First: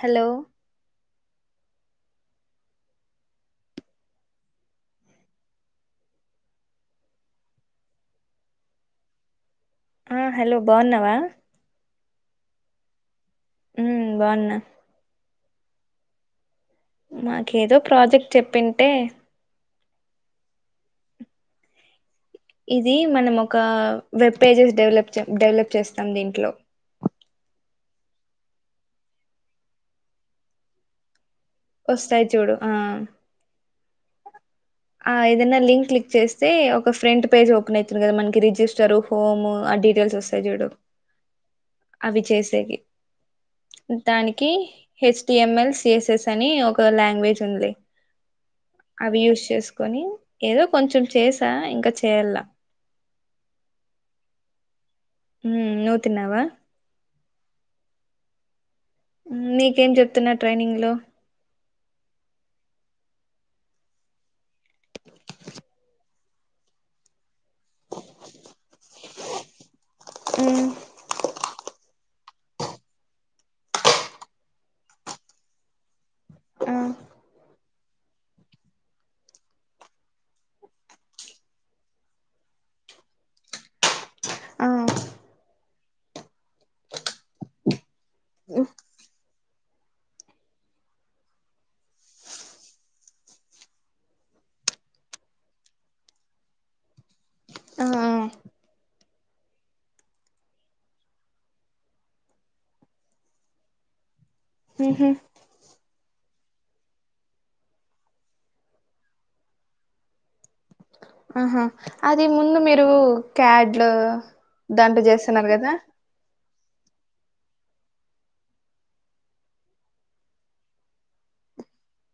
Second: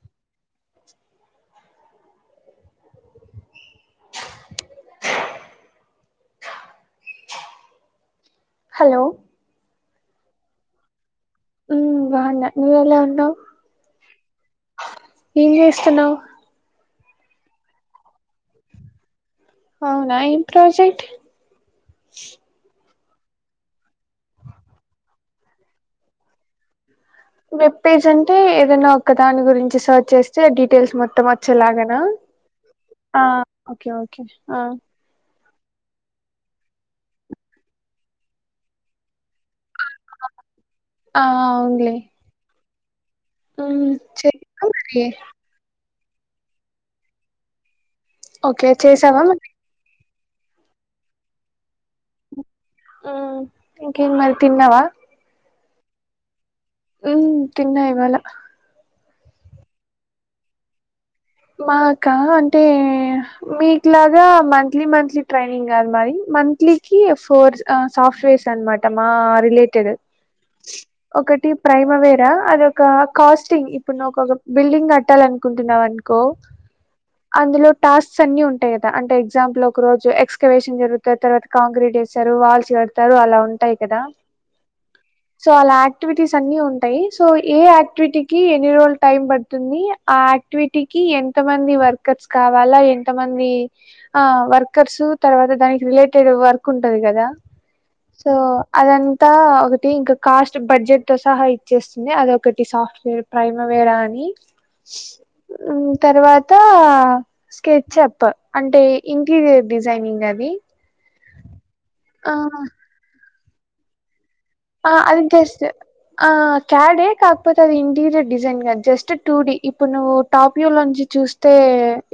hello hello ఆ hello బాగున్నావా ఉ బాగున్న నువ్వు ఎలా ఉన్నావు ఊ బాగున్నా ఏం చేస్తున్నావ్ నాకేదో ప్రాజెక్ట్ చెప్పింటే అవునా ఏం ప్రాజెక్ట్ ఇది మనం ఒక వెబ్ పేజెస్ డెవలప్ డెవలప్ చేస్తాం దీంట్లో వెబ్ పేజ్ అంటే ఏదైనా ఒక దాని గురించి సెర్చ్ చేస్తే డీటెయిల్స్ మొత్తం వత్ చ్చలాగనా వస్తాయి చూడు ఆ హా ఓకే ఓకే హా ఆ ఏదైనా లింక్ క్లిక్ చేస్తే ఒక ఫ్రంట్ పేజ్ ఓపెన్ అవుతుంది కదా మనకి రిజిస్టర్ హోమ్ ఆ డీటెయిల్స్ వస్తు తాయి చూడు ఆ అవుంగల్ అవి చేసేవి దానికి చెయ్యి హెచ్డిఎంఎల్స్ ఎస్ ఎస్ అని ఒక లాంగ్వేజ్ అనిడ్ల్ ఓకే అవి చేసావా మరి యూసెస్ తీకొని ఏదో కొంచెం చేసా ఇంకా చేయల్ల ఉమ్ ఇంకేం మరి తిన్నావా ఉమ్ నువ్వు తిన్నావా ఉమ్ తిన్నా ఇవాళ నీకేం చెప్తున్నారు ట్రైనింగ్ లో మాకా అంటే మీకు లాగా మన్ లీ మంత్లీ ట్రైనింగ్ కాదు మరి మంత్లీ కి ఫోర్ ఆ సాఫ్టువేర్స్ అనమాట మా రిలేటడ్ ఉమ్ ఒకటి ప్రైమరీరా అదొక కాస్టింగ్ ఇప్పుడు ను ఒక బిల్డింగ్ కట్టాలి అనుకుంటున్నావు అను కో హూ అందులో టాస్క్స్ అన్ని ఉంటాయి కదా అంటే ఎగ్జంపుల్ ఒక రోజు ఎక్స్కరెషన్ జరుగుతద్ తర్వాత కాంక్రీట్ వేస్తారు వాల్స్ కడతారు అలా ఉంటాయి కదా ఆ సో అలా యాక్టివిటీస్ అన్ని ఉంటాయి సో ఏ యాక్టివిటీ కి ఎన్ని రోజుల టైం పడుతుంది ఆ యాక్టివిటీ టికి ఎంత మంది వర్కర్స్ కావాలా ఎంత మంది ఆ వర్కర్స్ తర్వాత దానికి రిలేటెడ్ వర్క్ ఉంటది కదా ఆ సో అదంతా ఒకటి ఇంకా కాస్ట్ బడ్జెట్ తో సహా ఇచ్చేస్తుంది అదొ ఒకటి సాఫ్ట్వేర్ ప్రైమవేరా అని మ్ హు మ్ తర్వాతా స్కెచ్ అప్ అంటే ఇంటీరియర్ డిజైనింగ్ అది ఆహా అది ఆ ముందు మీరు క్యాడ్లు ఆ దాంట్లో అది చేస్తున్నారు జస్ట్ కదా ఆ క్యాడే కాకపోతే అది ఇంటీరియర్ డిజైన్గా జస్ట్ టూడి ఇప్పుడు నువ్వు టాప్ వ్యూలో నుంచి చూస్ స్తె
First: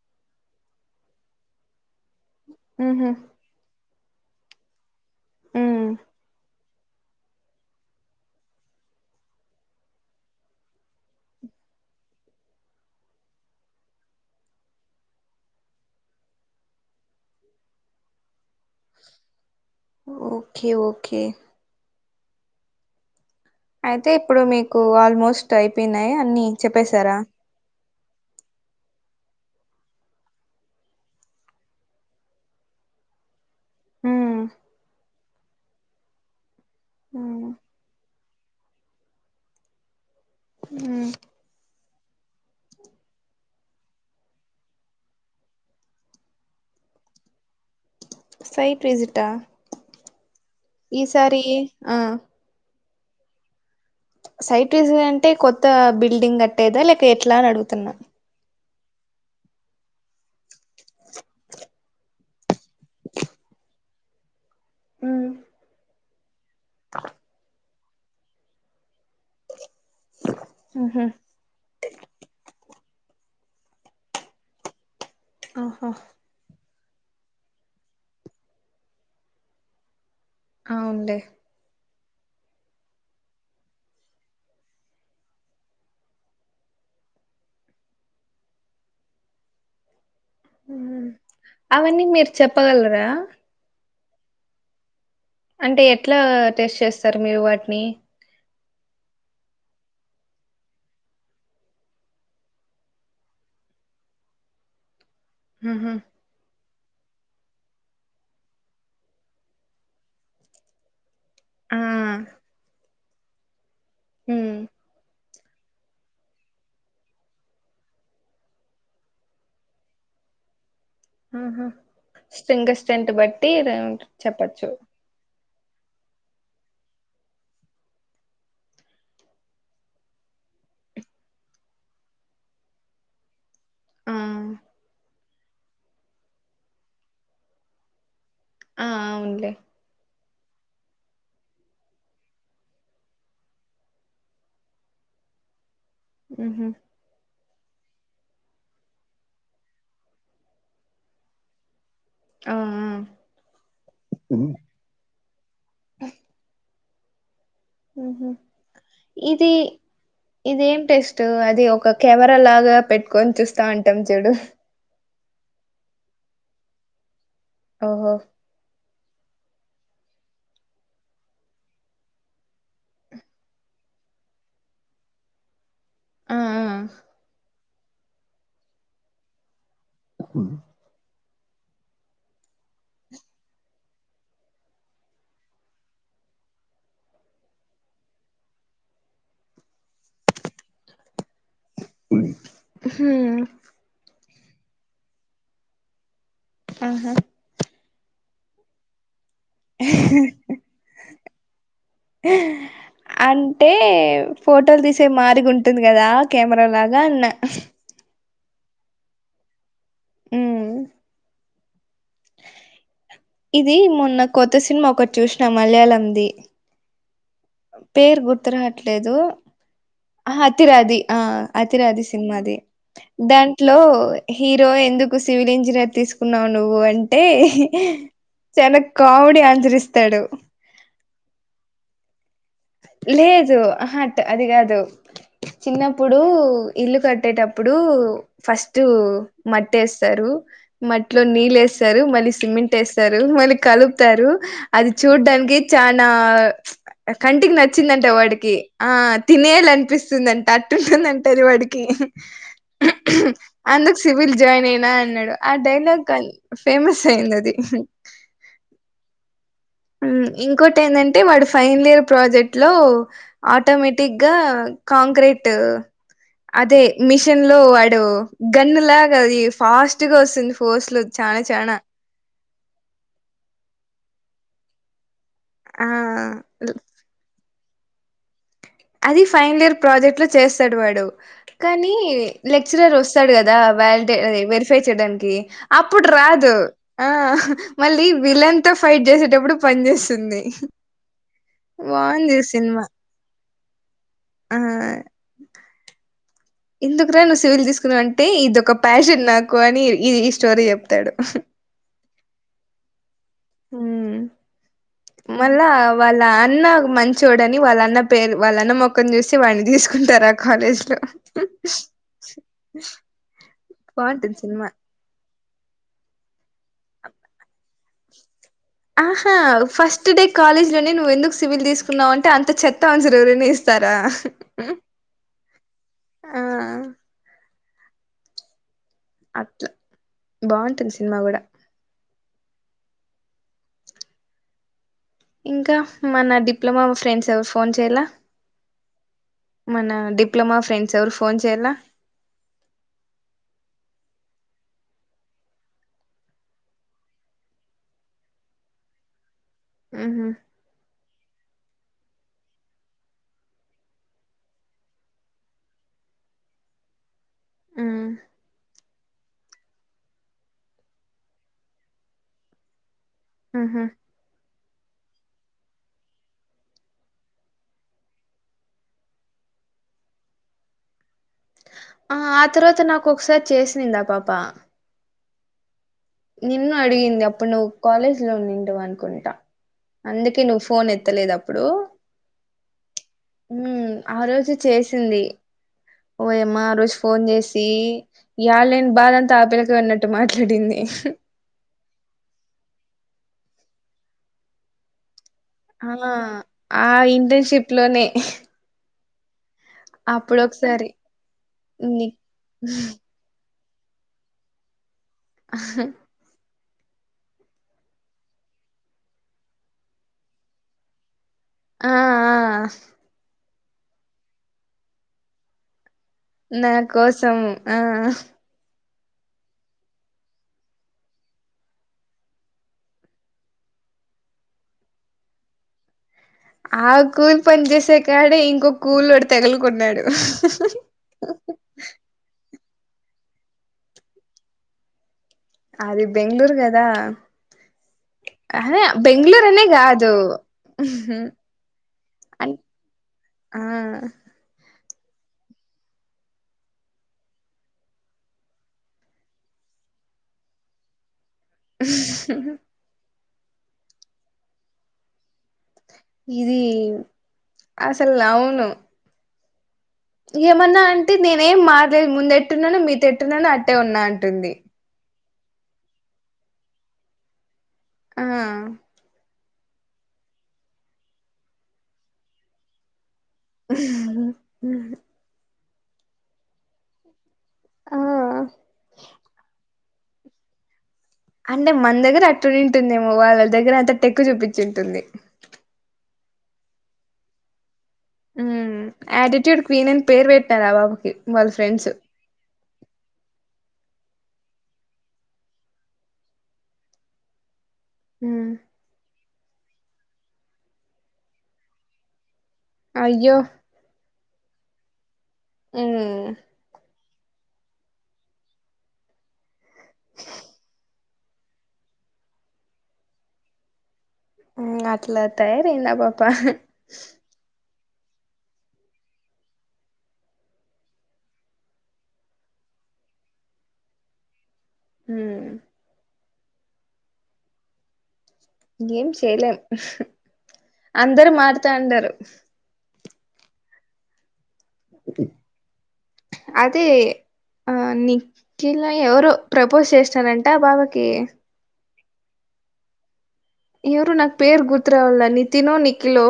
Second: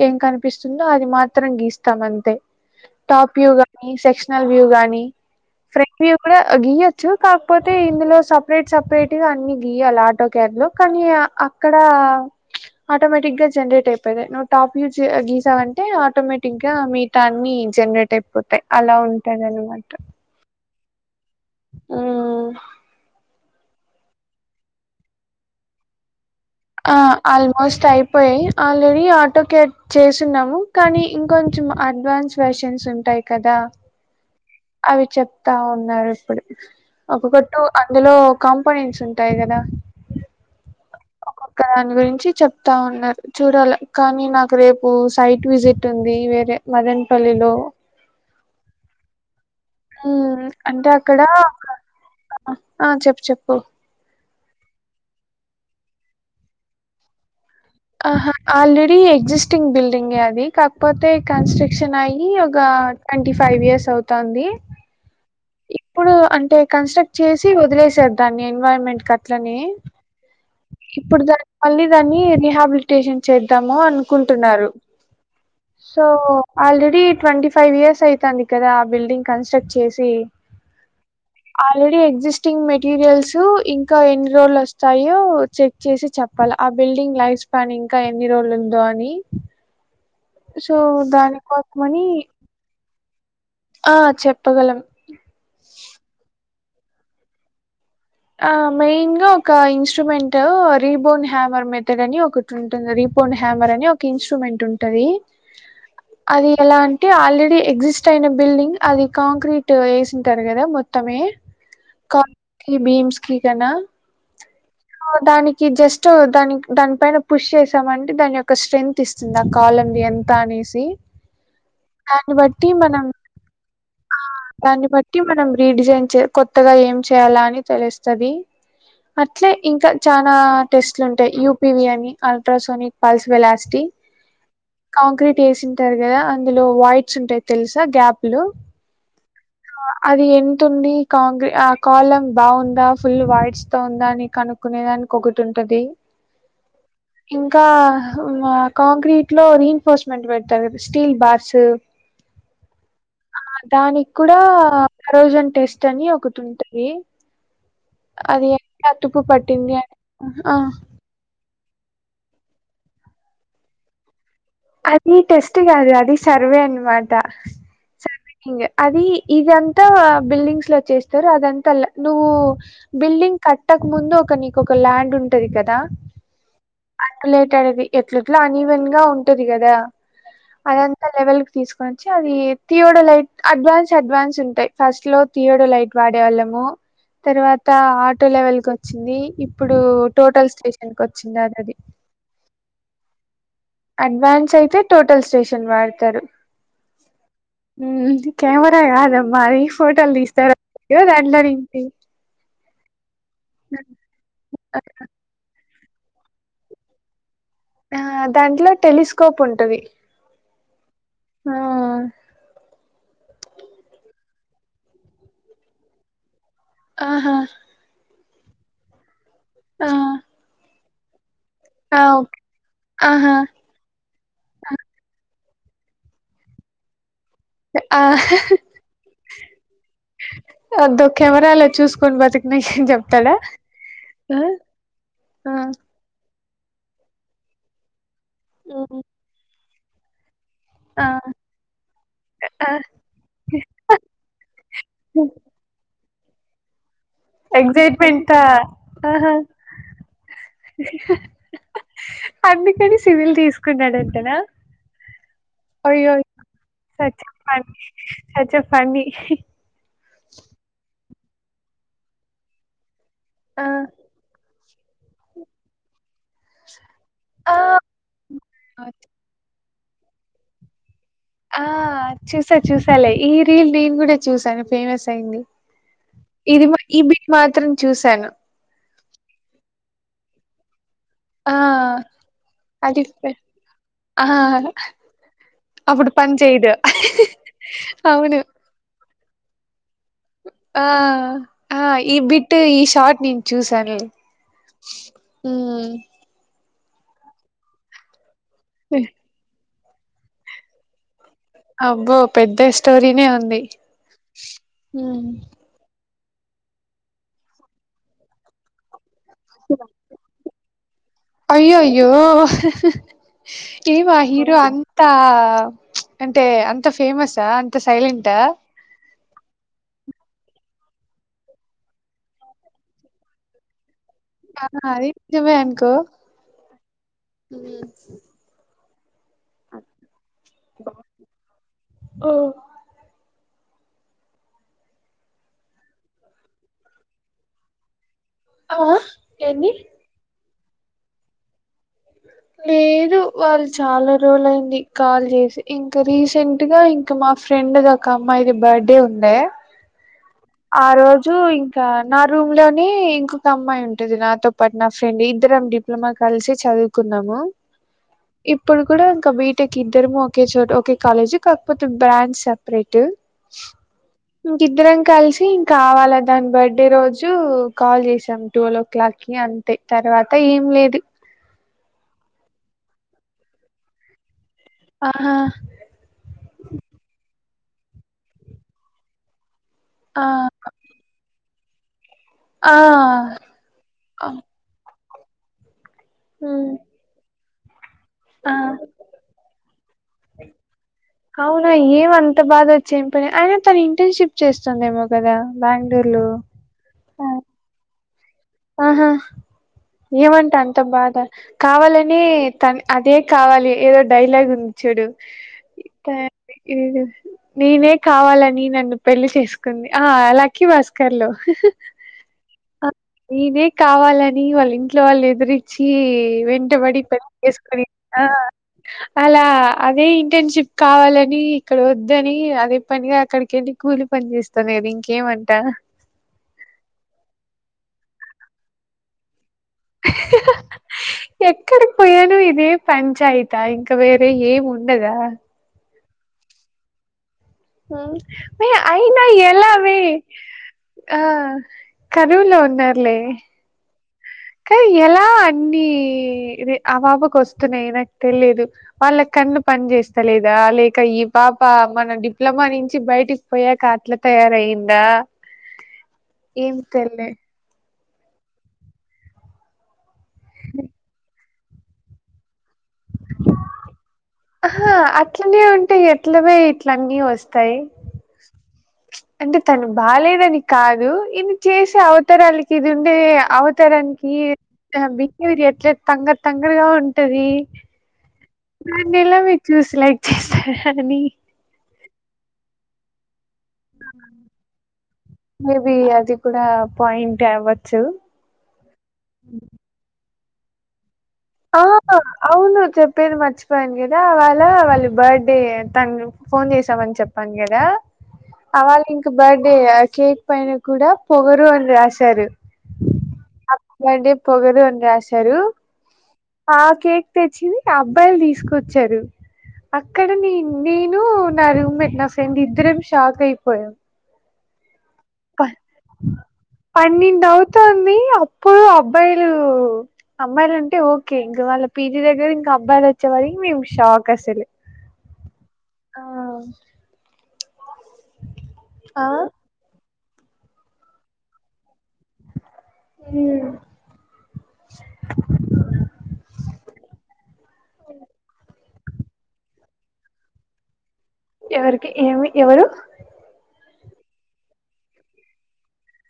ఏం కనిపిస్తుందో అది మాత్రం గీస్తాం అంతే ఉహు టాప్ వ్యూ గాని సెక్షనల్ వ్యూ గానీ ఉమ్ ఫ్రెం వ్యూ కూడా గియ్ ట్స్ కాకపోతే ఇందులో సపరేట్ సపరేట్ గా అన్ని గీయాలి ఆటో క్యాడ్ లో కానీ ఆ ఇక్కడా ఆటోమేటిక్ గా జనరేట్ అయితాయి నువ్వు టాప్ వివ్ చ్ గిసవంటే ఆటోమేటిక్ గా మీ తన్ని జనరేట్ అయిపోతాయి అలా ఉంటదనమాట ఓకే ఓకే మ్ అయితే ఇప్పుడు మీకు ఆల్మోస్ట్ అయిపోయినాయా అన్ని ఆ చెప్పేశారా ఆల్మోస్ట్ అయిపోయయ్ ఆల్రెడీ ఆటో క్యాడ్ చేసున్నాము కానీ ఇంకొంచం అడ్వాన్స్ వెర్షన్స్ ఉంటాయి కదా మ్ అవి చెప్తా ఉన్నారు ఇప్పుడు ఒక్కొక్క ఉమ్ ట్ అందులో కాంపనెంట్స్ ఉంటాయి కదా మ్ ఒక్క దాని గురించి చెప్తా ఉన్నారు చూడాలే కానీ నాకు రేపు సైట్ విజిట్ ఉంది వేరే మదన్పల్లిలో సైట్ పిజిటా మ్ అంటే అక్కడ ఆ ఆ చెప్పు చెప్పు సైట్ జ్విన్ అంటే కొత్త బిల్డింగ్ కట్టేదా లేక ఎట్లా అని అడుగుతున్నా ఆహా ఆల్రెడీ ఎగ్జిస్టింగ్ బిల్డింగ్ే అది కాకపోతే కన్స్ట్రక్షన్ అయ్యి ఒక ట్వంటీ ఫైవ్ ఇయర్స్ అవుతాంది ఉమ్ ఇప్పుడు అంటే కన్స్ట్రక్ట్ చేసి వదిలేసార్ దాన్ని ఎన్వైరాన్మెంట్ కట్లనె ఉహు ఇప్పుడు దాన్ని మళ్ళీ దాన్ని రీహాబిలిటేషన్ చేద్దాము అనుకుంటున్నారు ఆహా so already twenty five years అవుతాంది కదా ఆ బిల్డింగ్ కన్స్ట్రక్ట్ చేసి అవున్లే ఆల్రెడీ ఎగ్జిస్టింగ్ మెటీరియల్స్ ఇంకా ఎన్ని రోలు వస్తాయి య్యో చెక్ చేసి చెప్పాలి ఆ బిల్డింగ్ లైఫ్ స్పాన్ ఇంకా ఎన్ని రోజులు ఉందో అని సో దాని కొసమని ప్పగలరా ఆ చెప్పగలం అంటే ఎట్లా టెస్ట్ చేస్తారు మీరు వాటిని ఆ మెయిన్ గా ఒక ఇన్స్ట్రుమెంట్ రీబోన్ హ్యామర్ మెథడ్ అని ఒక ఉంటుంది రిపోడ్ హ్యామర్ అని ఒక ఇన్స్ట్రుమెంట్ ఉంటది మ్ హూ అది ఎలా అంటే ఆల్రెడీ ఎగ్జిస్ట్ అయిన బిల్డింగ్ అది కాంక్రీట్ వేసింటారు కదా మొత్తమే ఆ క కి బీమ్స్కి కనా ఉమ్మ్ ఓ దానికి జస్ట్ దానికి దాని పైన పుష్ చేసామంటే దాని యొక్క స్ట్రెంత్ ఇ స్తుంది ఆ కాలంది ఎంత అనేసి మ్మ్ఉమ్మ్ దాన్ని బట్టి స్ట్రింగస్ మనం స్ట్రెంత్ బట్టి ర చెప్పచ్చు కీ మనం రీడిజైన్ చే కొత్తగా ఏం చేయ్యాలా అని తెలుస్తాది ట్లే ఇంకా చానా టెస్ట్లు ఉంటాయి యూపివి అని అల్ట్రాసోనిక్ పల్స్ వెలా సిటీ ఆ కాంక్రీట్ ఏసి టారు కదా అందులో వాయిట్స్ ఉంటాయి తెలుసా గ్యాప్లు ఆ అవున్లే ఆ అది ఎంతుంది కాంగి ఆ కాలం బాగుందా ఫుల్ వైడ్స్‌తో ఉందా అని కనుక్కునేదానికి ఒకటి ఉంటది మ్మ్ఉమ్మ్ ఇంకా కాంక్రీట్లో రీ ఎన్ఫోర్స్మెంట్ పెడతారు కదా స్టీల్ బార్స్ ఉమ్మ్ ఉమ్మ్ ఆ దానికి కూడా ఫరోజన్ టెస్ట్ అని ఒకటి ఉంటది ఉహు అది ఎట్లా తుప్పు పట్టింది అని హా తో అది ఒక కెమెరా లాగా పెట్టుకొని చూస్తా ఉంటాం చూడు అది టెస్ట్ కాదు అది సర్వే అన్నమాట ఓహో ఇంగా అది ఇదంతా బిల్డింగ్స్‌లో చేస్తారు అదంతా ల్య నువ్వు బిల్డింగ్ కట్టకముందు ఒక నీకొక ల్యాండ్ ఉంటది కదా ఆ ఆ అట్‌ లేటేడ్ది ఎట్లట్లా అన్ఈవెన్‌గా ఉంటది కదా ఉమ్ అదంతా లెవెల్‌కి తీసుకోనొచ్చి అది తీయోడు లైట్ అడ్వాన్స్ అడ్వాన్స్ ఉంటాయి ఫస్ట్‌లో తీయోడు లైట్ వాడేవాళ్ళము తర్వాత ఆటో లెవెల్ కోచ్చింది ఇప్పుడు టోటల్ స్టేషన్ కోచ్చింది ఆల్రెడీ ఉమ్మ్ అడ్వాన్స్ అయితే టోటల్ స్టేషన్ వాడుతారు మ్మ్ఉమ్మ్ ఉహ్మ్ కెమెరా కాదమ్మా అది ఫోటోల్ తీస్తార్ [inaudible] దాంట్లో నుంచి అంటే ఫోటోలు తీసే మారిగుం టుంది కదా కెమెరా లాగా అన్న ఆ దాంట్లో టెలిస్కోప్ ఉంటది ఉమ్మ్ ఆహ్ ఇది మొన్న కొత్త సినిమా ఒకటి చూసిన మలయాళంది ఆహా పేరు గుర్తు రావట్లేదు ఆ అథిరాది ఆ ఆ అతిరాది ఓకే సినిమాది ఆహా దాం ట్లో హీరో ఎందుకు సివిల్ ఇంజనీర్ తీసుకున్నావు నువ్వు అంటే ఆ చాన కామెడీ ఆన్సర్ ఇస్తాడు అద్దో కెమెరాలో చూసుకొని బతి లేదు ఆహ్ అట్ అది కాదు ఆ చిన్న ప్పుడు ఇల్లు కట్టేటప్పుడు ఫస్ట్ మట్టేస్తారు ఆ మట్టిలో నీళ్ళు వేస్తారు మళ్ళీ సిమెంట్ వేస్ తారు మళ్ళీ కలుపుతారు అది చూడ్డానికి చానా కంటికి నచ్చిందంట ఎగ్జైట్మెంటా వాడికి ఆ ఆహా తినేయాల అనిపిస్తుందింట అట్టుంటుందంటేది వాడికి అందుకని సివిల్ అందుకు సివిల్ తీసుకున్నాడంటనా జాయిన్ అయినా అన్నాడు ఆ డైలాగ్ ఫేమస్ అయిందది అయితే ఫన్నీ హ్మ్ ఇంకోటి ఏందంటే వాడు ఫైనల్ ఇయర్ ప్రాజెక్ట్ లో ఆ ఆటోమేటిగ్గా కాంక్రీట్ అదే మిషన్ ఆ లో వాడు గన్ను లాగా అది ఫాస్ట్ గా వస్తుంది ఫోర్స్ లో చానా ఆ చానా చూసా చూసాలే ఈ రీల్ నేను కూడా చూసాను ఫేమస్ అయింది ఆ ఇది మా ఈ బిట్ మాత్రం చూసాను అది ఫైనలియర్ ప్రాజెక్ట్ లో చేస్తాడు వాడు ఆ కానీ లెక్చరర్ అది వస్తాడు ఫ- కదా వేలిడే ఆ వెరిఫై చేయడానికి అప్పుడు పని రాదు చేయదు ఆ మళ్ళీ అవును వీలంత్ తా ఫైట్ చేసేటప్పుడు పన్ చేస్తుంది ఆ ఆ ఈ బిట్ ఈ సినిమా షార్ట్ నేను చూసాను నేను ఆ హ్మ్ ఎందుకు రా నువ్వు సివిల్ తీసుకున్నావ్ అంటే ఇదొక ప్యాషన్ నాకు అని ఇ ఈ స్టోరీ చెప్తాడు అబ్బో పెద్ద స్టోరీనే ఉంది హ్మ్ ఉ మళ్ళా వాళ్ళ అన్న మంచోడని వాళ్ళ అన్న పేరు వాళ్ళన్న మొఖం చూసి వాడ్ని తీసుకుంటారు అట్ కాలేజ్ లో అయ్యయ్యో ఏమా బాగుంటుంది హీరో సినిమా అంతా అంటే అంత ఫేమస్సా అంత సైలెంటా ఆహా ఫస్ట్ డే కాలేజ్ లోనే నువ్వు ఎందుకు సివిల్ తీసుకున్నావు అంటే అంత చెత్త ఆన్సర్ ఎవరైనా ఇస్తారా కాదు అది నిజమే అనుకో ఆ అట్లా బాగుంటుంది సినిమా కూడా ఓ ఇంకా మన డిప్లమా ఫ్రెండ్స్ ఎవరు ఫోన్ చేయలా ఆ ఏంది మన డిప్ డిప్లమా ఫ్రెండ్స్ ఎవ్వరు ఫోన్ చేయలా లేదు వాళ్ళు చాలా రోజులయింది కాల్ చేసి ఇంకా రీసెంట్ గా ఇం ఇంక మా ఫ్రెండ్ ది ఒక అమ్మాయిది బర్త్డే ఉంది ఊహూ ఆ రోజు ఇంకా నా రూమ్ లోనే ఇంకొక అమ్మాయుంటది నాతో పాట్ నా ఫ్రెండ్ ఇద్దరం డిప్ మా కలిసి చదువుకున్నాము ఇప్పుడు కూడా ఇంకా బి టెక్ ఇద్దరమూ ఒకే చోట ఒకే కాలేజి కాకపోతే బ్రాంచ్ సప్రేటు ఉహు ఇంక ఇద్దరం కల్సి మేం కావాలా దాని బర్త్డే రోజు కాల్ చేసాం ట్వెల్వ్ ఓ క్లాక్ కి అంత తే తర్వాత ఏం లేదు ఆ ఆ తర్వాత నాకు ఒకసారి చేసిందా పాప ఆహా నిన్ను అడిగింది అప్పుడు నువ్వు కాలేజ్ లో ఉండిఉండవు అనుకుంటా ఆ అందుకే నువ్వు ఫోన్ ఎత్తలేదు అప్పుడు ఆ ఉమ్ ఆ రోజు చేసింది ఓయమ్మ హ్మ్ ఆ రోజు ఫోన్ చేసి ఆ ఇయలేన్ బాధంతా ఆ పిల్లతో అన్నట్టు మాట్లాడింది అవునా ఏమంత బాధ వచ్చేం పని అయిన తను ఇంటర్న్షిప్ చేస్ స్తోందేమో కదా బెంగుళూర్లో ట్లోనే ఆహా ఏమంట అంత ఒకసారి బాధ నీ కావాలనే తన్ అదే కావాలి ఏదో డైలాగ్ ఉంది చూడు ఆహ్హ్ కార్తే ఏదో నేనే కావాలని నన్ను పెళ్లి చేసుకుంది ఆ లక్కీ భాస్కర్లో ఆహ్హ్ నేనే కావాలని వాళ్ళ ఇంట్లో వాళ్ళని ఎదురిచ్చి నా వెంటబడి పెళ్ళి కోసం చేసుకో ఆ అలా అదే ఇంటర్న్షిప్ కావాలని ఇక్కడ వద్దని అదే పనిగా అక్కడికి ఎళ్ళి కూలి పన్ చేేస్తాది గదా ఇంకేమంట ఆ కూలి పని చేసే కాడే ఇంకొ కూలోడు తగులుకున్నాడు ఎక్కడికి పోయాను ఇదే పంచాయతా ఇంకా వేరే ఏం ఉండదా అది బెంగళూరు గదా ఉమ్ ఏ అయినా అనే ఎలా అవి కాదు ఆ అ కరువులో ఉన్నర్లే ఆ కాని ఎలా అన్ని ఆ బాబాకు వస్తున్నాయి నాకు తెలిదు వాళ్ళ కన్ను పని చేేస్తా లేదా లేక ఈ పాప మనం డిప్లామా నుంచి బయటిక్ పోయాక అట్లా తయారయిందా ఇది ఏం తెల్లే అసల్ అవును ఏమన్నా అంటే నేనేం మారలేదు ముందెట్టున్నానో మీతో ఎట్టున్నానో అట్టే ఉన్నా అంటుంది ఆహా అట్లనే ఉంటే ఎట్లనే ఇట్లన్నీ వస్తాయి ఆ అంటే తను బాలేదని కాదు ఇది చేసే అవతరాలి ఇది ఉండే అవతరానికి బిహేవియర్ ఎట్లట్ తొంగర్ తొంగరగా ఉంటది ఆ దాన్ని ఎలా మీరు చూసి లైక్ చేసారా అని అంటే మన దగ్గర అట్టుంటుందేమో వాళ్ళ దగ్గర అంత టెక్కు చూపించి ఉంటుంది మేబి అది కూడా పాయింటే అవ్వచ్చు మ్ ఆటిట్యూడ్ క్వీన్ పేరు పెట్టరా బాబుకి వాళ్ళ ఫ్రెండ్స్ అవున చెప్పేది మర్చిపోయాను కదా వాళ్ళ వాళ్ళు బర్డే తన్ను ఫోన్ చేసామని చెప్పాను కదా మ్ అవాలి బర్డే ఆ కేక్ పైన కూడా పొగరు అని రాశారు అయ్యో అట్లా గే పొగరు అని రాశారు మ్ ఆ కేక్ తెచ్చి అబ్బాయిలు తీసుకొచ్చారు అక్కడ నేను నేన్ ను నా రమ్మెంట్ నా ఫ్రెండ్ ఇద్దరం షాక్ అయిపోయాం మ్ అట్లా బా తయారయింది ఆ పాప పన్నెండు అవుతుంది అప్పుడు అబ్బాయిలు అమ్మాయిలు అంటే ఓకే ఇంక వాళ్ళ పీజీ దగ్గర ఇంకా అబ్బాయిలు వచ్చే వరకి మేము షాక్ అసలు మ్ ఆ ఇంగేమ్ చేయలేం అందరు మారుతా ఉన్నారు మ్ అదే ఆ ని ఖిలా ఎవరు ప్రపోజ్ చేస్తారంట బావకి ఎవరికి ఏమి ఎవరు ఎవరు నాకు పేరు గుర్తు రావట్ల నితినో నిఖిలో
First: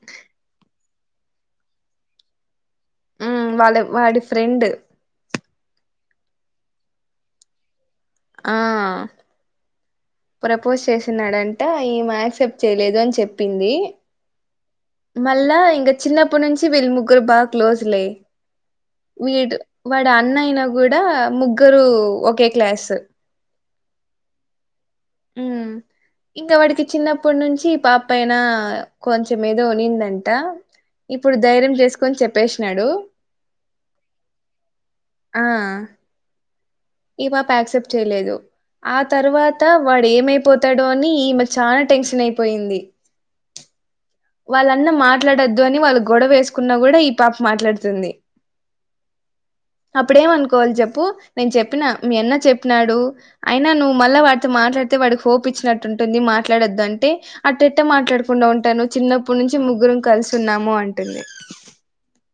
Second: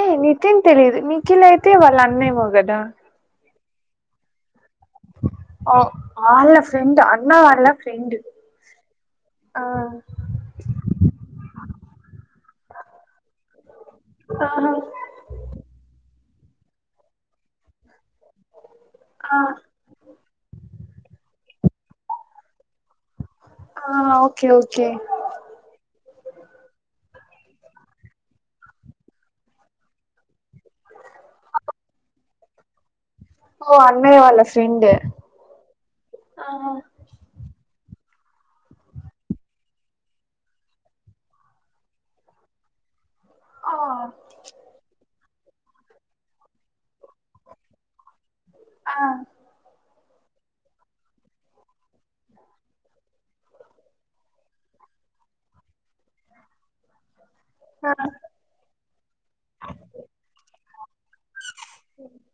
ఏ నితిన్ తెలీదు నిఖిల్ అయితే వాళ్ళ అన్నేమో కద ఉమ్ వాళ్ళ వాడి ఫ్రెండు ఒ వాళ్ళ ఫ్రెండ్ అన్న వాళ్ళ ఫ్రెండ్ ఆ ఆ ప్రపోజ్ చేసిన్నాడంటే ఈమె యాక్సెప్ట్ చేయలేదు అని చెప్పింది ఆహ మళ్ళా ఇంకా చిన్నప్పటి నుంచి వీళ్ళ ముగ్గురు బాగా క్లోజ్లే ఆ వీడ్ వాడు అన్న అయినా కూడా ముగ్గురు ఒకే క్లాస్ ఆ ఓకే ఓకే మ్ ఇంకా వాడికి చిన్నప్పటి నుంచి పాప అయినా కొంచెం ఏదో ఉనిందంట ఇప్పుడు ధైర్యం చేసుకొని చెప్పేసినాడు ఓ అన్నయ్య వాళ్ళ ఫ్రెండ్ ఆ ఈ పాప యాక్సెప్ట్ చేయలేదు ఆ తర్వాత వాడు ఏమైపోతాడో అని ఈమె చనా టెన్షన్ అయిపోయింది ఆ వాళ్ళన్న మాట్లాడొద్దు అని వాళ్ళు గొడవేసుకున్నా కూడా ఈ పాప మాట్లాడుతుంది ఆ అప్పుడేమనుకోవాలి చెప్పు నేను చెప్పిన మీ అన్న చెప్పినాడు అయినా నువ్వు మళ్ళా వాడితో మాట్లాడితే వాడికి హోప్ ఇచ్చినట్టు ఉంటుంది మాట్లాడొద్దు అంటే అట్టెట్ట మాట్లాడకుండా ఉంటాను చిన్నప్పటి నుంచి ముగ్గురం కలిసి ఉన్నాము అంటుంది మ్